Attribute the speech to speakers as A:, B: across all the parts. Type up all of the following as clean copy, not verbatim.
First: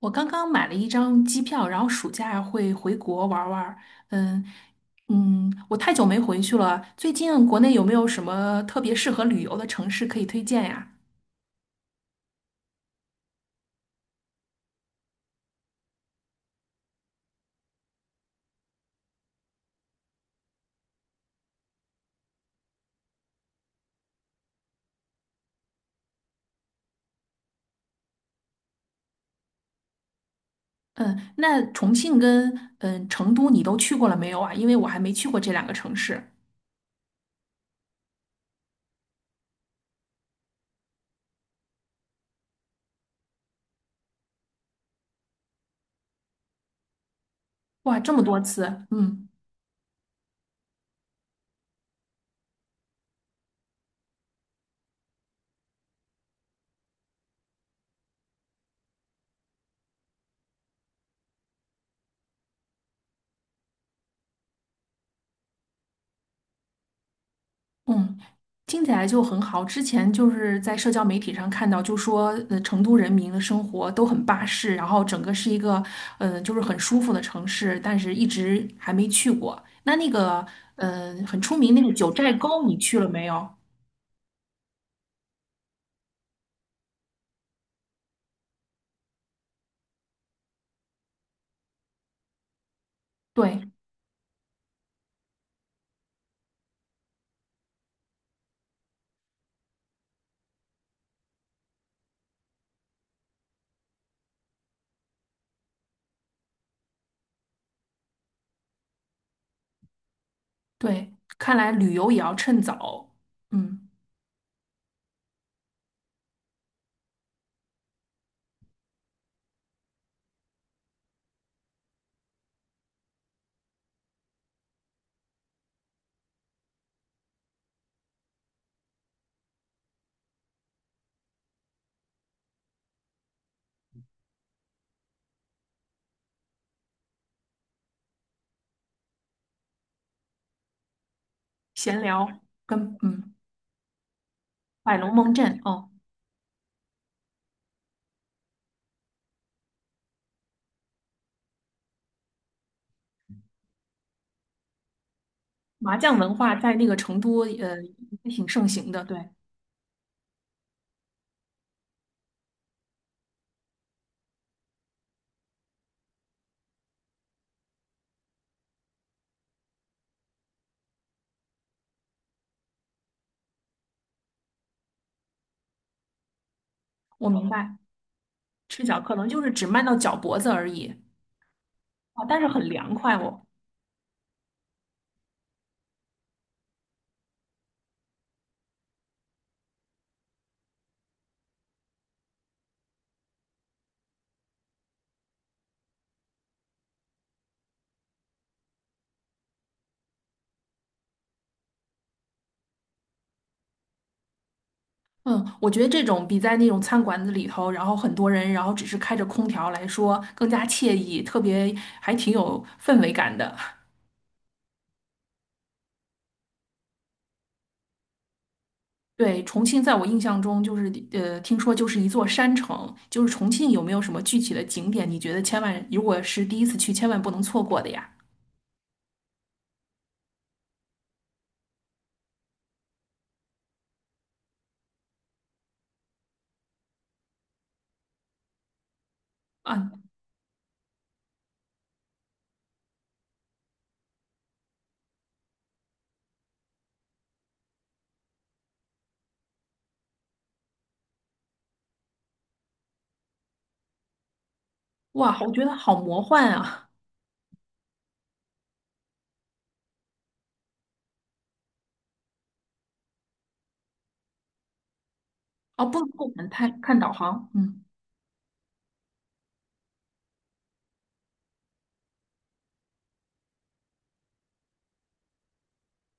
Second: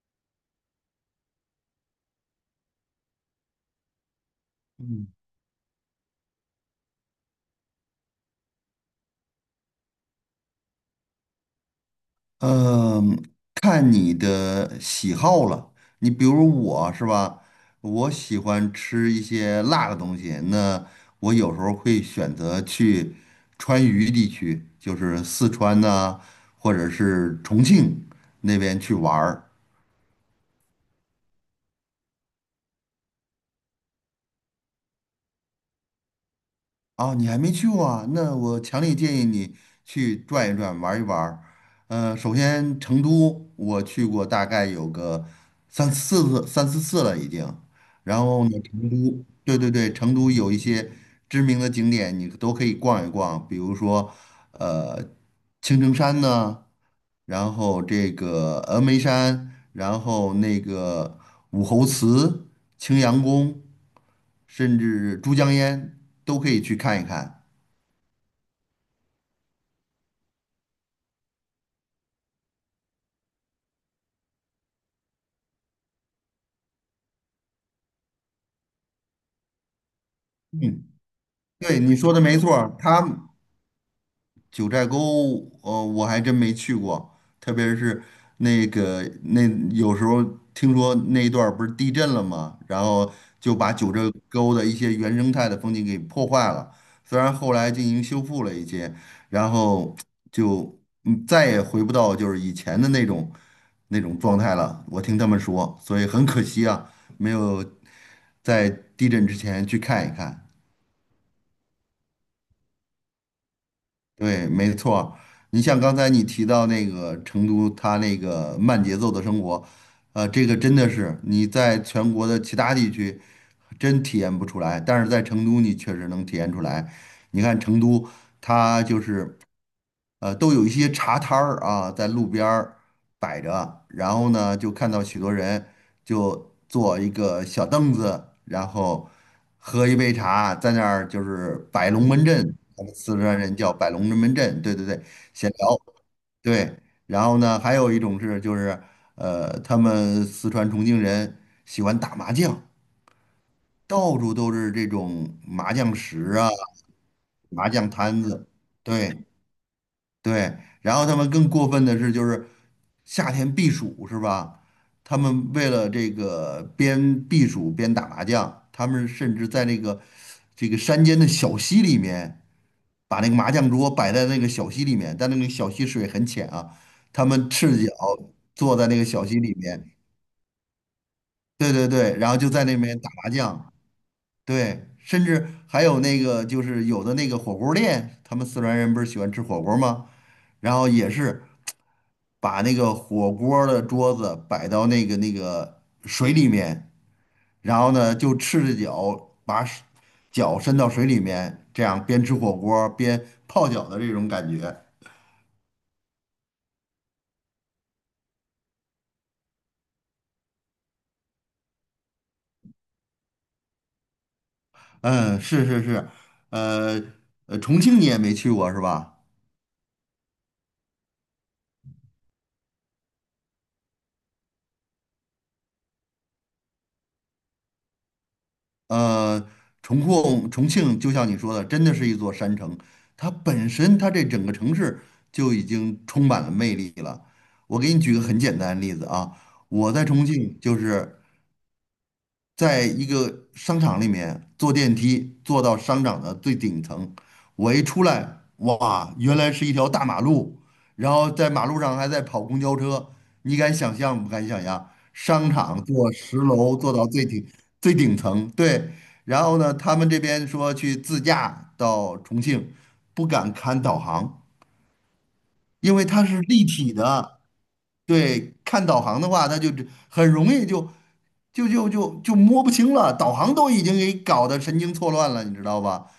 A: 我刚刚买了一张机票，然后暑假会回国玩儿玩儿。嗯。
B: 嗯
A: 嗯，我太久没回去了。最近国内有没有什么特别适合旅游的城市可以推荐呀？
B: 嗯，看你的喜好了。你比如我是吧，我喜欢吃一些辣的东西，那我有时候会选择去川渝地区，就是四川呐、或者是重庆那边去玩儿。
A: 嗯，那重庆跟成都你都去过了没有啊？因为我还没去过这两个城市。
B: 哦，你还没去过啊？那我强烈建议你去转一转，玩一玩儿。首先成都我去过，大概有个三四次了已经。
A: 哇，这
B: 然
A: 么多
B: 后呢，
A: 次，
B: 成都，
A: 嗯。
B: 对对对，成都有一些知名的景点，你都可以逛一逛，比如说呃青城山呢，然后这个峨眉山，然后那个武侯祠、青羊宫，甚至珠江烟都可以去看一看。
A: 嗯，听起来就很好。之前就是在社交媒体上看到，就说成都人民的生活都很巴适，然后整个是一个就是很舒服的城市，但是一直还没去过。那个很出名
B: 对，
A: 那个
B: 你
A: 九
B: 说的
A: 寨
B: 没错
A: 沟，你
B: 儿，
A: 去了没有？
B: 九寨沟，我还真没去过，特别是那个那有时候听说那一段儿不是地震了吗？然后就
A: 对
B: 把九寨沟的一些原生态的风景给破坏了，虽然后来进行修复了一些，然后就再也回不到就是以前的那种状态了。我听他们说，所以很可惜啊，没有在地震之前去看一看。
A: 对，看来旅游也要趁早。嗯，
B: 对，没错儿。你像刚才你提到那个成都，它那个慢节奏的生活，这个真的是你在全国的其他地区真体验不出来，但是在成都你确实能体验出来。你看成都，它就是。都有一些茶摊儿啊，在路边儿摆着，然后呢，就看到许多人就坐一个小凳子，然后喝一杯茶，在那儿就是摆
A: 闲
B: 龙门
A: 聊
B: 阵，我们
A: 跟
B: 四川人叫摆龙门阵，对对
A: 摆
B: 对，
A: 龙门
B: 闲
A: 阵
B: 聊，
A: 哦，
B: 对，然后呢，还有一种是就是他们四川重庆人喜欢打麻将，到处都是这种麻将
A: 麻将
B: 石
A: 文
B: 啊，
A: 化在那个成都
B: 麻将摊
A: 挺
B: 子，
A: 盛行的。
B: 对。
A: 对，
B: 对，然后他们更过分的是，就是夏天避暑是吧？他们为了这个边避暑边打麻将，他们甚至在那个山间的小溪里面，把那个麻将桌摆在那个小溪里面，但那个小溪水很浅啊，他
A: 我明
B: 们
A: 白，
B: 赤脚坐
A: 赤
B: 在那
A: 脚
B: 个
A: 可
B: 小
A: 能
B: 溪
A: 就是
B: 里
A: 只迈
B: 面，
A: 到脚脖子而已。
B: 对对对，
A: 啊，
B: 然后
A: 但是
B: 就在
A: 很
B: 那
A: 凉
B: 边打
A: 快
B: 麻
A: 哦。
B: 将，对，甚至还有那个就是有的那个火锅店，他们四川人不是喜欢吃火锅吗？然后也是。把那个火锅儿的桌子摆到那个水里面，然后呢就赤着脚把手脚伸到水里面，这样边吃火锅儿边泡脚的这种感觉。
A: 嗯，我觉得这种比在那种餐馆子里头，然后很多人，然后只是开着空调来说更加惬意，特别还挺有氛围感的。
B: 嗯，是是是，呃重庆你也没去过是吧？
A: 对，重庆在我印象中就是听说就是一座山城，就是重庆有没有什么具体的景点，你觉得千万如果是第一次去，千万不能错过的呀？
B: 呃，重庆就像你说的，真的是一座山城，它本身这整个城市就已经充满了魅力了。我给你举个很简单的例子啊，
A: 啊，
B: 我在重庆就是在一个商场里面坐电梯坐到商场的最顶层，我一出来，哇，原来是一条大马路，然后在马路上还在跑公交车，你敢想象不敢想象？
A: 哇，我
B: 商
A: 觉得
B: 场
A: 好
B: 坐
A: 魔
B: 十
A: 幻
B: 楼
A: 啊！
B: 坐到最顶层，对，然后呢，他们这边说去自驾到重庆，不敢看导航，
A: 哦，
B: 因
A: 不
B: 为它
A: 不
B: 是
A: 敢
B: 立
A: 看
B: 体
A: 看导
B: 的。
A: 航，嗯，
B: 对，看导航的话，他就很容易就摸不清了，导航都已经给搞得神经错乱了，你知道吧？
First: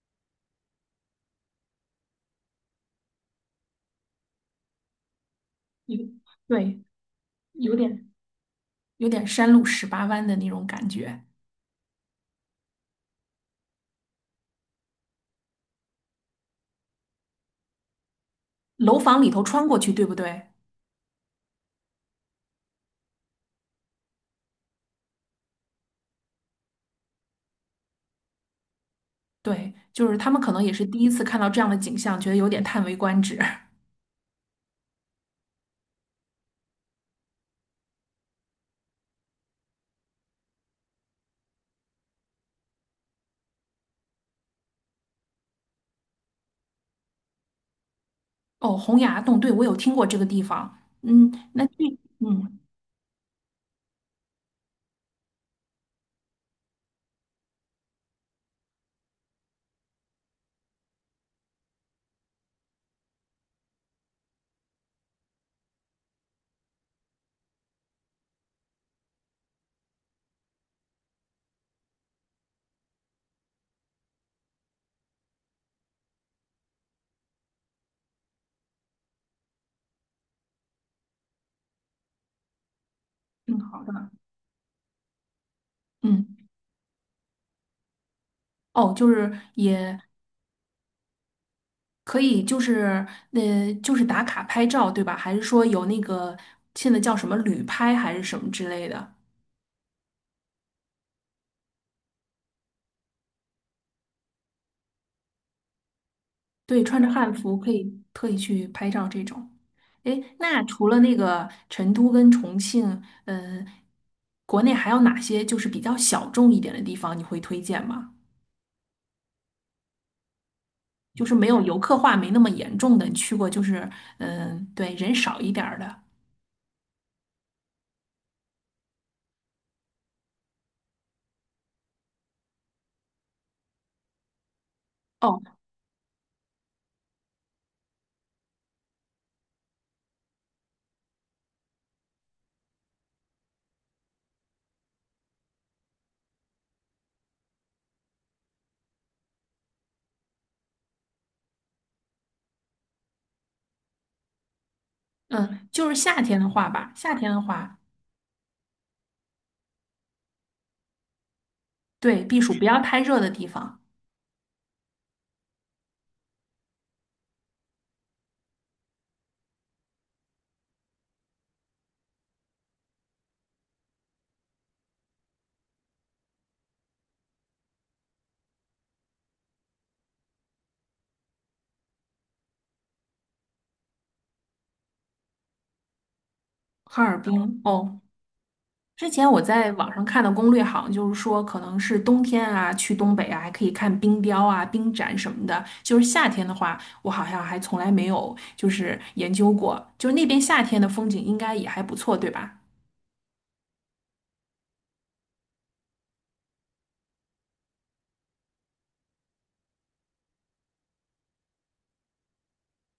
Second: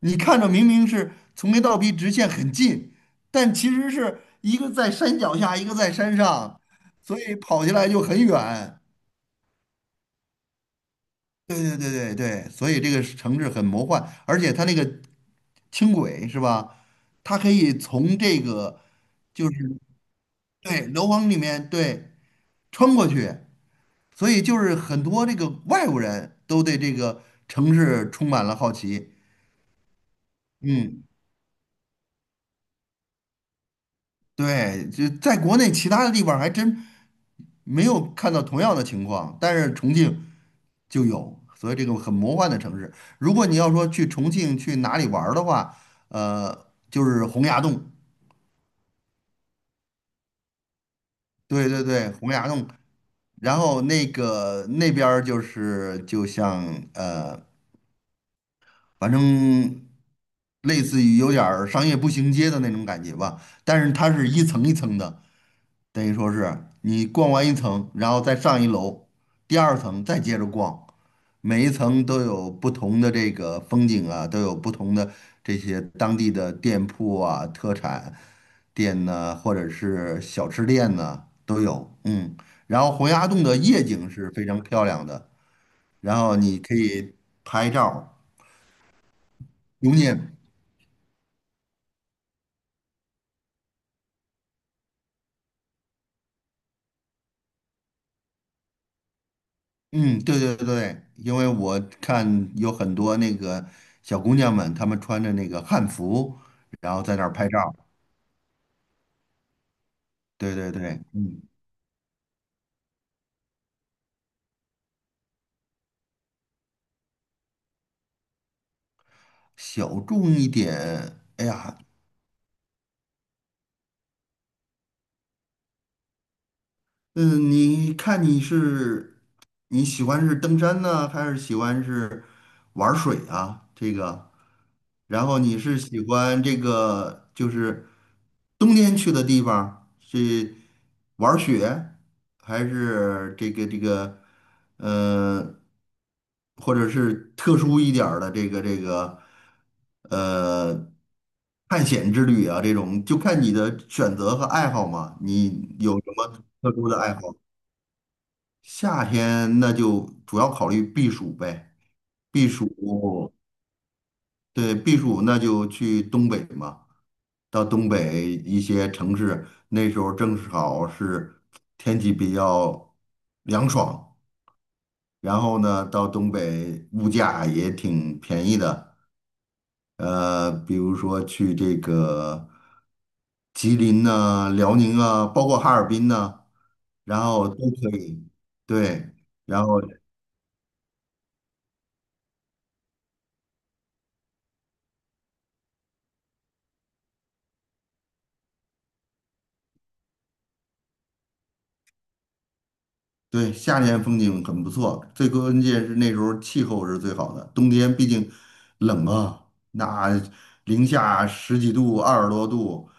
B: 你看着明明是从 A 到 B 直线很近，但其实是一个在山脚下，一个在
A: 有
B: 山上，
A: 对，
B: 所以跑起
A: 有
B: 来就
A: 点
B: 很远。
A: 有点山路十八弯的那种感觉。
B: 对对对对对，所以这个是城市很魔幻，而且它那个轻轨是吧？它可以从这个，
A: 楼房里头
B: 就是，
A: 穿过去，对不对？
B: 对，楼房里面，对，穿过去。所以就是很多这个外国人都对这个城市充满了好奇。
A: 对，就是他们可能也是第
B: 嗯，
A: 一次看到这样的景象，觉得有点叹为观止。
B: 对，就在国内其他的地方还真没有看到同样的情况，但是重庆就有，所以这个很魔幻的城市。如果你要说去重庆去哪里玩儿的话，就是洪崖洞，
A: 哦，洪崖洞，对，我有听过这个地方。嗯，那
B: 对
A: 这，
B: 对对，洪崖
A: 嗯，
B: 洞。然后那个那边儿就是就像呃反正类似于有点儿商业步行街的那种感觉吧，但是它是一层一层的，等于说是你逛完一层，然后再上一楼，第二层再接着逛，每一层都有不同的这个风景啊，都有不同的这些当地的店铺啊、特产店呢，或者是小吃店呢都有，嗯，然后洪崖洞的
A: 挺好
B: 夜景
A: 的。
B: 是非常漂亮的，然
A: 嗯，
B: 后你可以拍照
A: 哦，就是
B: 留
A: 也
B: 念。
A: 可以，就是就是打卡拍照，对吧？还是说有那个现在叫什么旅拍还是什么之类的？
B: 嗯，对对对，因为我看有很多那个小姑娘们，她们穿着那个汉服，
A: 对，
B: 然
A: 穿
B: 后
A: 着
B: 在那儿
A: 汉
B: 拍
A: 服可
B: 照。
A: 以特意去拍照这种。诶，
B: 对
A: 那
B: 对
A: 除了
B: 对，
A: 那
B: 嗯，
A: 个成都跟重庆，国内还有哪些就是比较小众一点的地方你会推荐吗？
B: 小众一点，
A: 就是
B: 哎
A: 没有游
B: 呀，
A: 客化没那么严重的，你去过就是对，人少一点儿的。
B: 嗯，你看你喜欢是登山呢，还是喜欢是玩儿水啊？这个，然后
A: 哦，
B: 你是喜欢这个就是冬天去的地方是玩儿雪，还是这个呃，或者是特殊一点儿的这个呃探险之旅啊？这种就看你的选择和爱好嘛。
A: 嗯，
B: 你
A: 就
B: 有
A: 是
B: 什
A: 夏
B: 么？
A: 天的话
B: 特殊
A: 吧，
B: 的爱
A: 夏
B: 好，
A: 天的话，
B: 夏天那就主要考虑避暑呗。
A: 对，避
B: 避
A: 暑不
B: 暑，
A: 要太热的地方，
B: 对，避暑那就去东北嘛，到东北一些城市，那时候正好是天气比较凉爽，然后呢，到东北物价也挺便宜的，比如说去这个吉林呐、辽宁啊，包括哈尔滨呐、
A: 哈尔
B: 然后都
A: 滨。
B: 可
A: 哦。
B: 以，
A: 之
B: 对，
A: 前我
B: 然
A: 在
B: 后。
A: 网上看的攻略，好像就是说，可能是冬天啊，去东北啊，还可以看冰雕啊、冰展什么的。就是夏天的话，我好像还从来没有就是研究过，就是那边夏天的风景应该也还不错，对吧？
B: 对，夏天风景很不错，最关键是那时候气候是最好的。冬天毕竟冷啊，那零下十几度、二十多度，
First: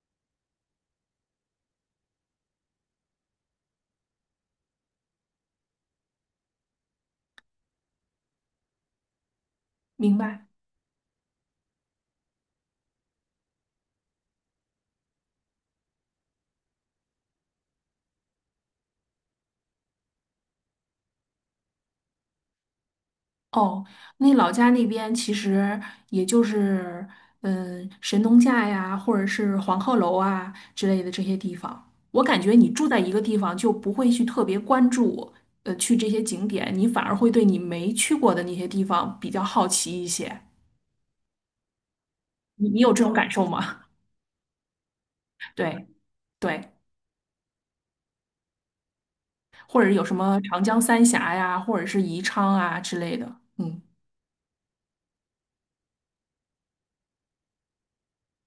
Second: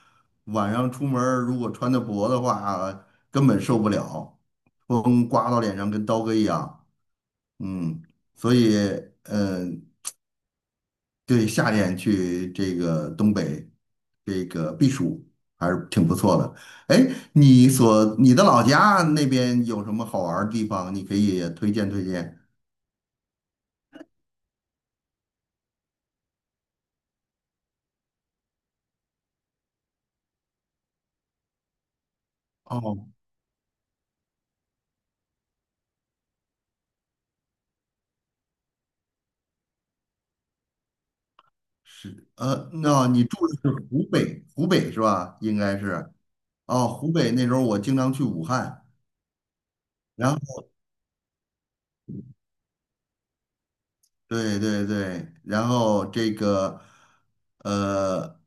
B: 晚上出门儿如果穿的薄的话，根本受不了，风刮到脸上跟刀割一样。嗯，所以，嗯、
A: 明白。
B: 对，夏天去这个东北这个避暑还是挺不错的。哎，你的老家那边有什么好玩儿的地方？你可以也推荐推荐。
A: 哦，那老家那边其实也就是，嗯，神农架呀，或者是黄鹤楼啊之类的这些地方。我感觉你住在一
B: 哦，
A: 个地方，就不会去特别关注，去这些景点，你反而会对你没去过的那些地方比较好奇一些。
B: 是，
A: 你你有这
B: 那
A: 种
B: 你
A: 感受
B: 住的是
A: 吗？
B: 湖北，湖北是吧？应该
A: 对
B: 是。
A: 对，
B: 哦，湖北那时候我经常去武汉，
A: 或者有什
B: 然
A: 么
B: 后
A: 长江三峡呀，或者是宜昌啊之类的。嗯，
B: 对对对，然后这个，呃，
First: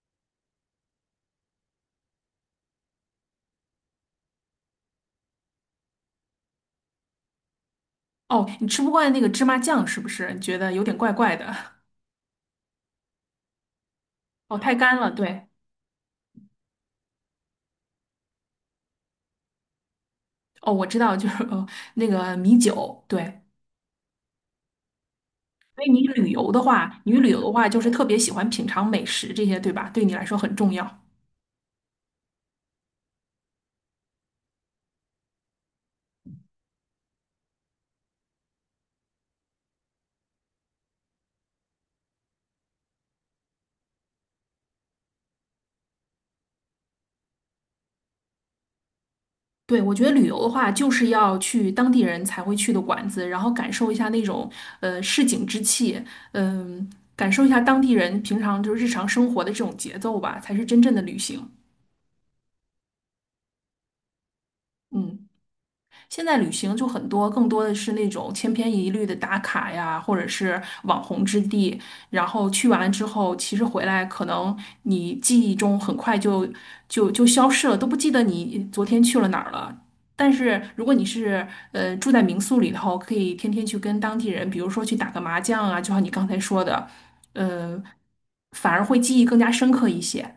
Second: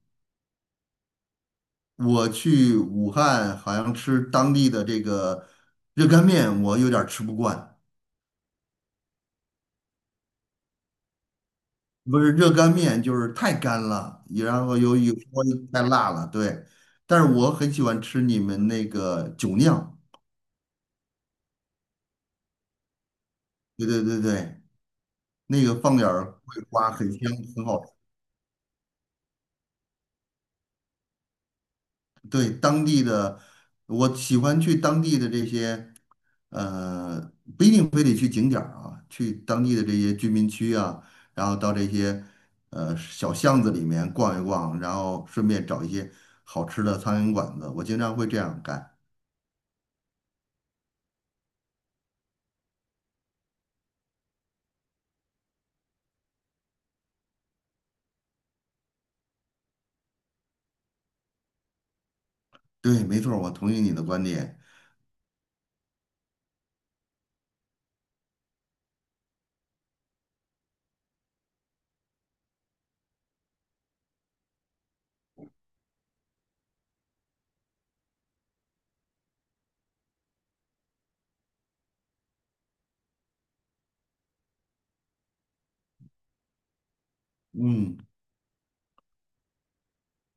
B: 我去武汉好像吃当地的这个热干面，我有点儿吃不惯。
A: 哦，你吃不惯那个芝麻酱是不是？你觉得有点怪怪的？
B: 不是热干面，就是太干了，也
A: 哦，
B: 然
A: 太
B: 后
A: 干了，
B: 有时候
A: 对。
B: 太辣了，对。但是我很喜欢吃你们那个酒酿，
A: 哦，我知道，就是那个米酒，对。
B: 对对对对，那个
A: 所以
B: 放点儿桂花，很
A: 你旅
B: 香，
A: 游的
B: 很
A: 话就
B: 好
A: 是
B: 吃。
A: 特别喜欢品尝美食这些，对吧？对你来说很重要。
B: 对，当地的，我喜欢去当地的这些，不一定非得去景点儿啊，去当地的这些居民区啊，然后到这些小巷子里面逛一逛，然后顺便找一些好吃的苍蝇馆子，我经常会这样干。
A: 对，我觉得旅游的话，就是要去当地人才会去的馆子，然后感受一下那种市井之气，感受一下当地人平常就是日常生活的这种节奏吧，才是真正的旅行。
B: 对，没错儿，我同意你的观点。
A: 嗯。现在旅行就很多，更多的是那种千篇一律的打卡呀，或者是网红之地。然后去完之后，其实回来可能你记忆中很快就消失了，都不记得你昨天去了哪儿了。但是如果你是住在民宿里头，可以天天去跟当地人，比如说去打个麻将啊，就像你刚才说的，呃，
B: 嗯，
A: 反而会记忆更加深刻一些。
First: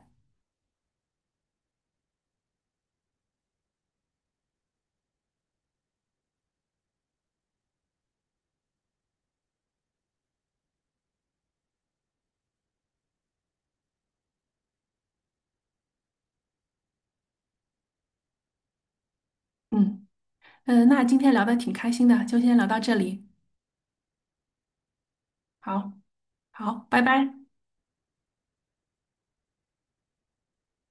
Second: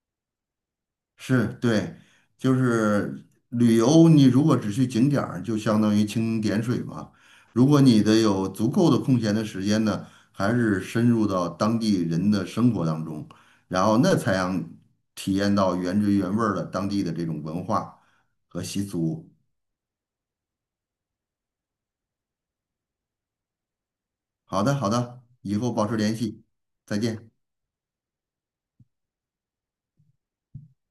B: 是对，就是旅游，你如果只去景点儿，就相当于蜻蜓点水嘛。如果你的有足够的空闲的时间呢，还是深入到当地人的生活当中，然后那才让体验到原汁原味儿的当地的这种文化和习俗。
A: 嗯嗯，那今天聊的挺开心的，就先聊到这里。
B: 好的，好的，以后保
A: 好，
B: 持联系，
A: 好，
B: 再
A: 拜
B: 见。
A: 拜。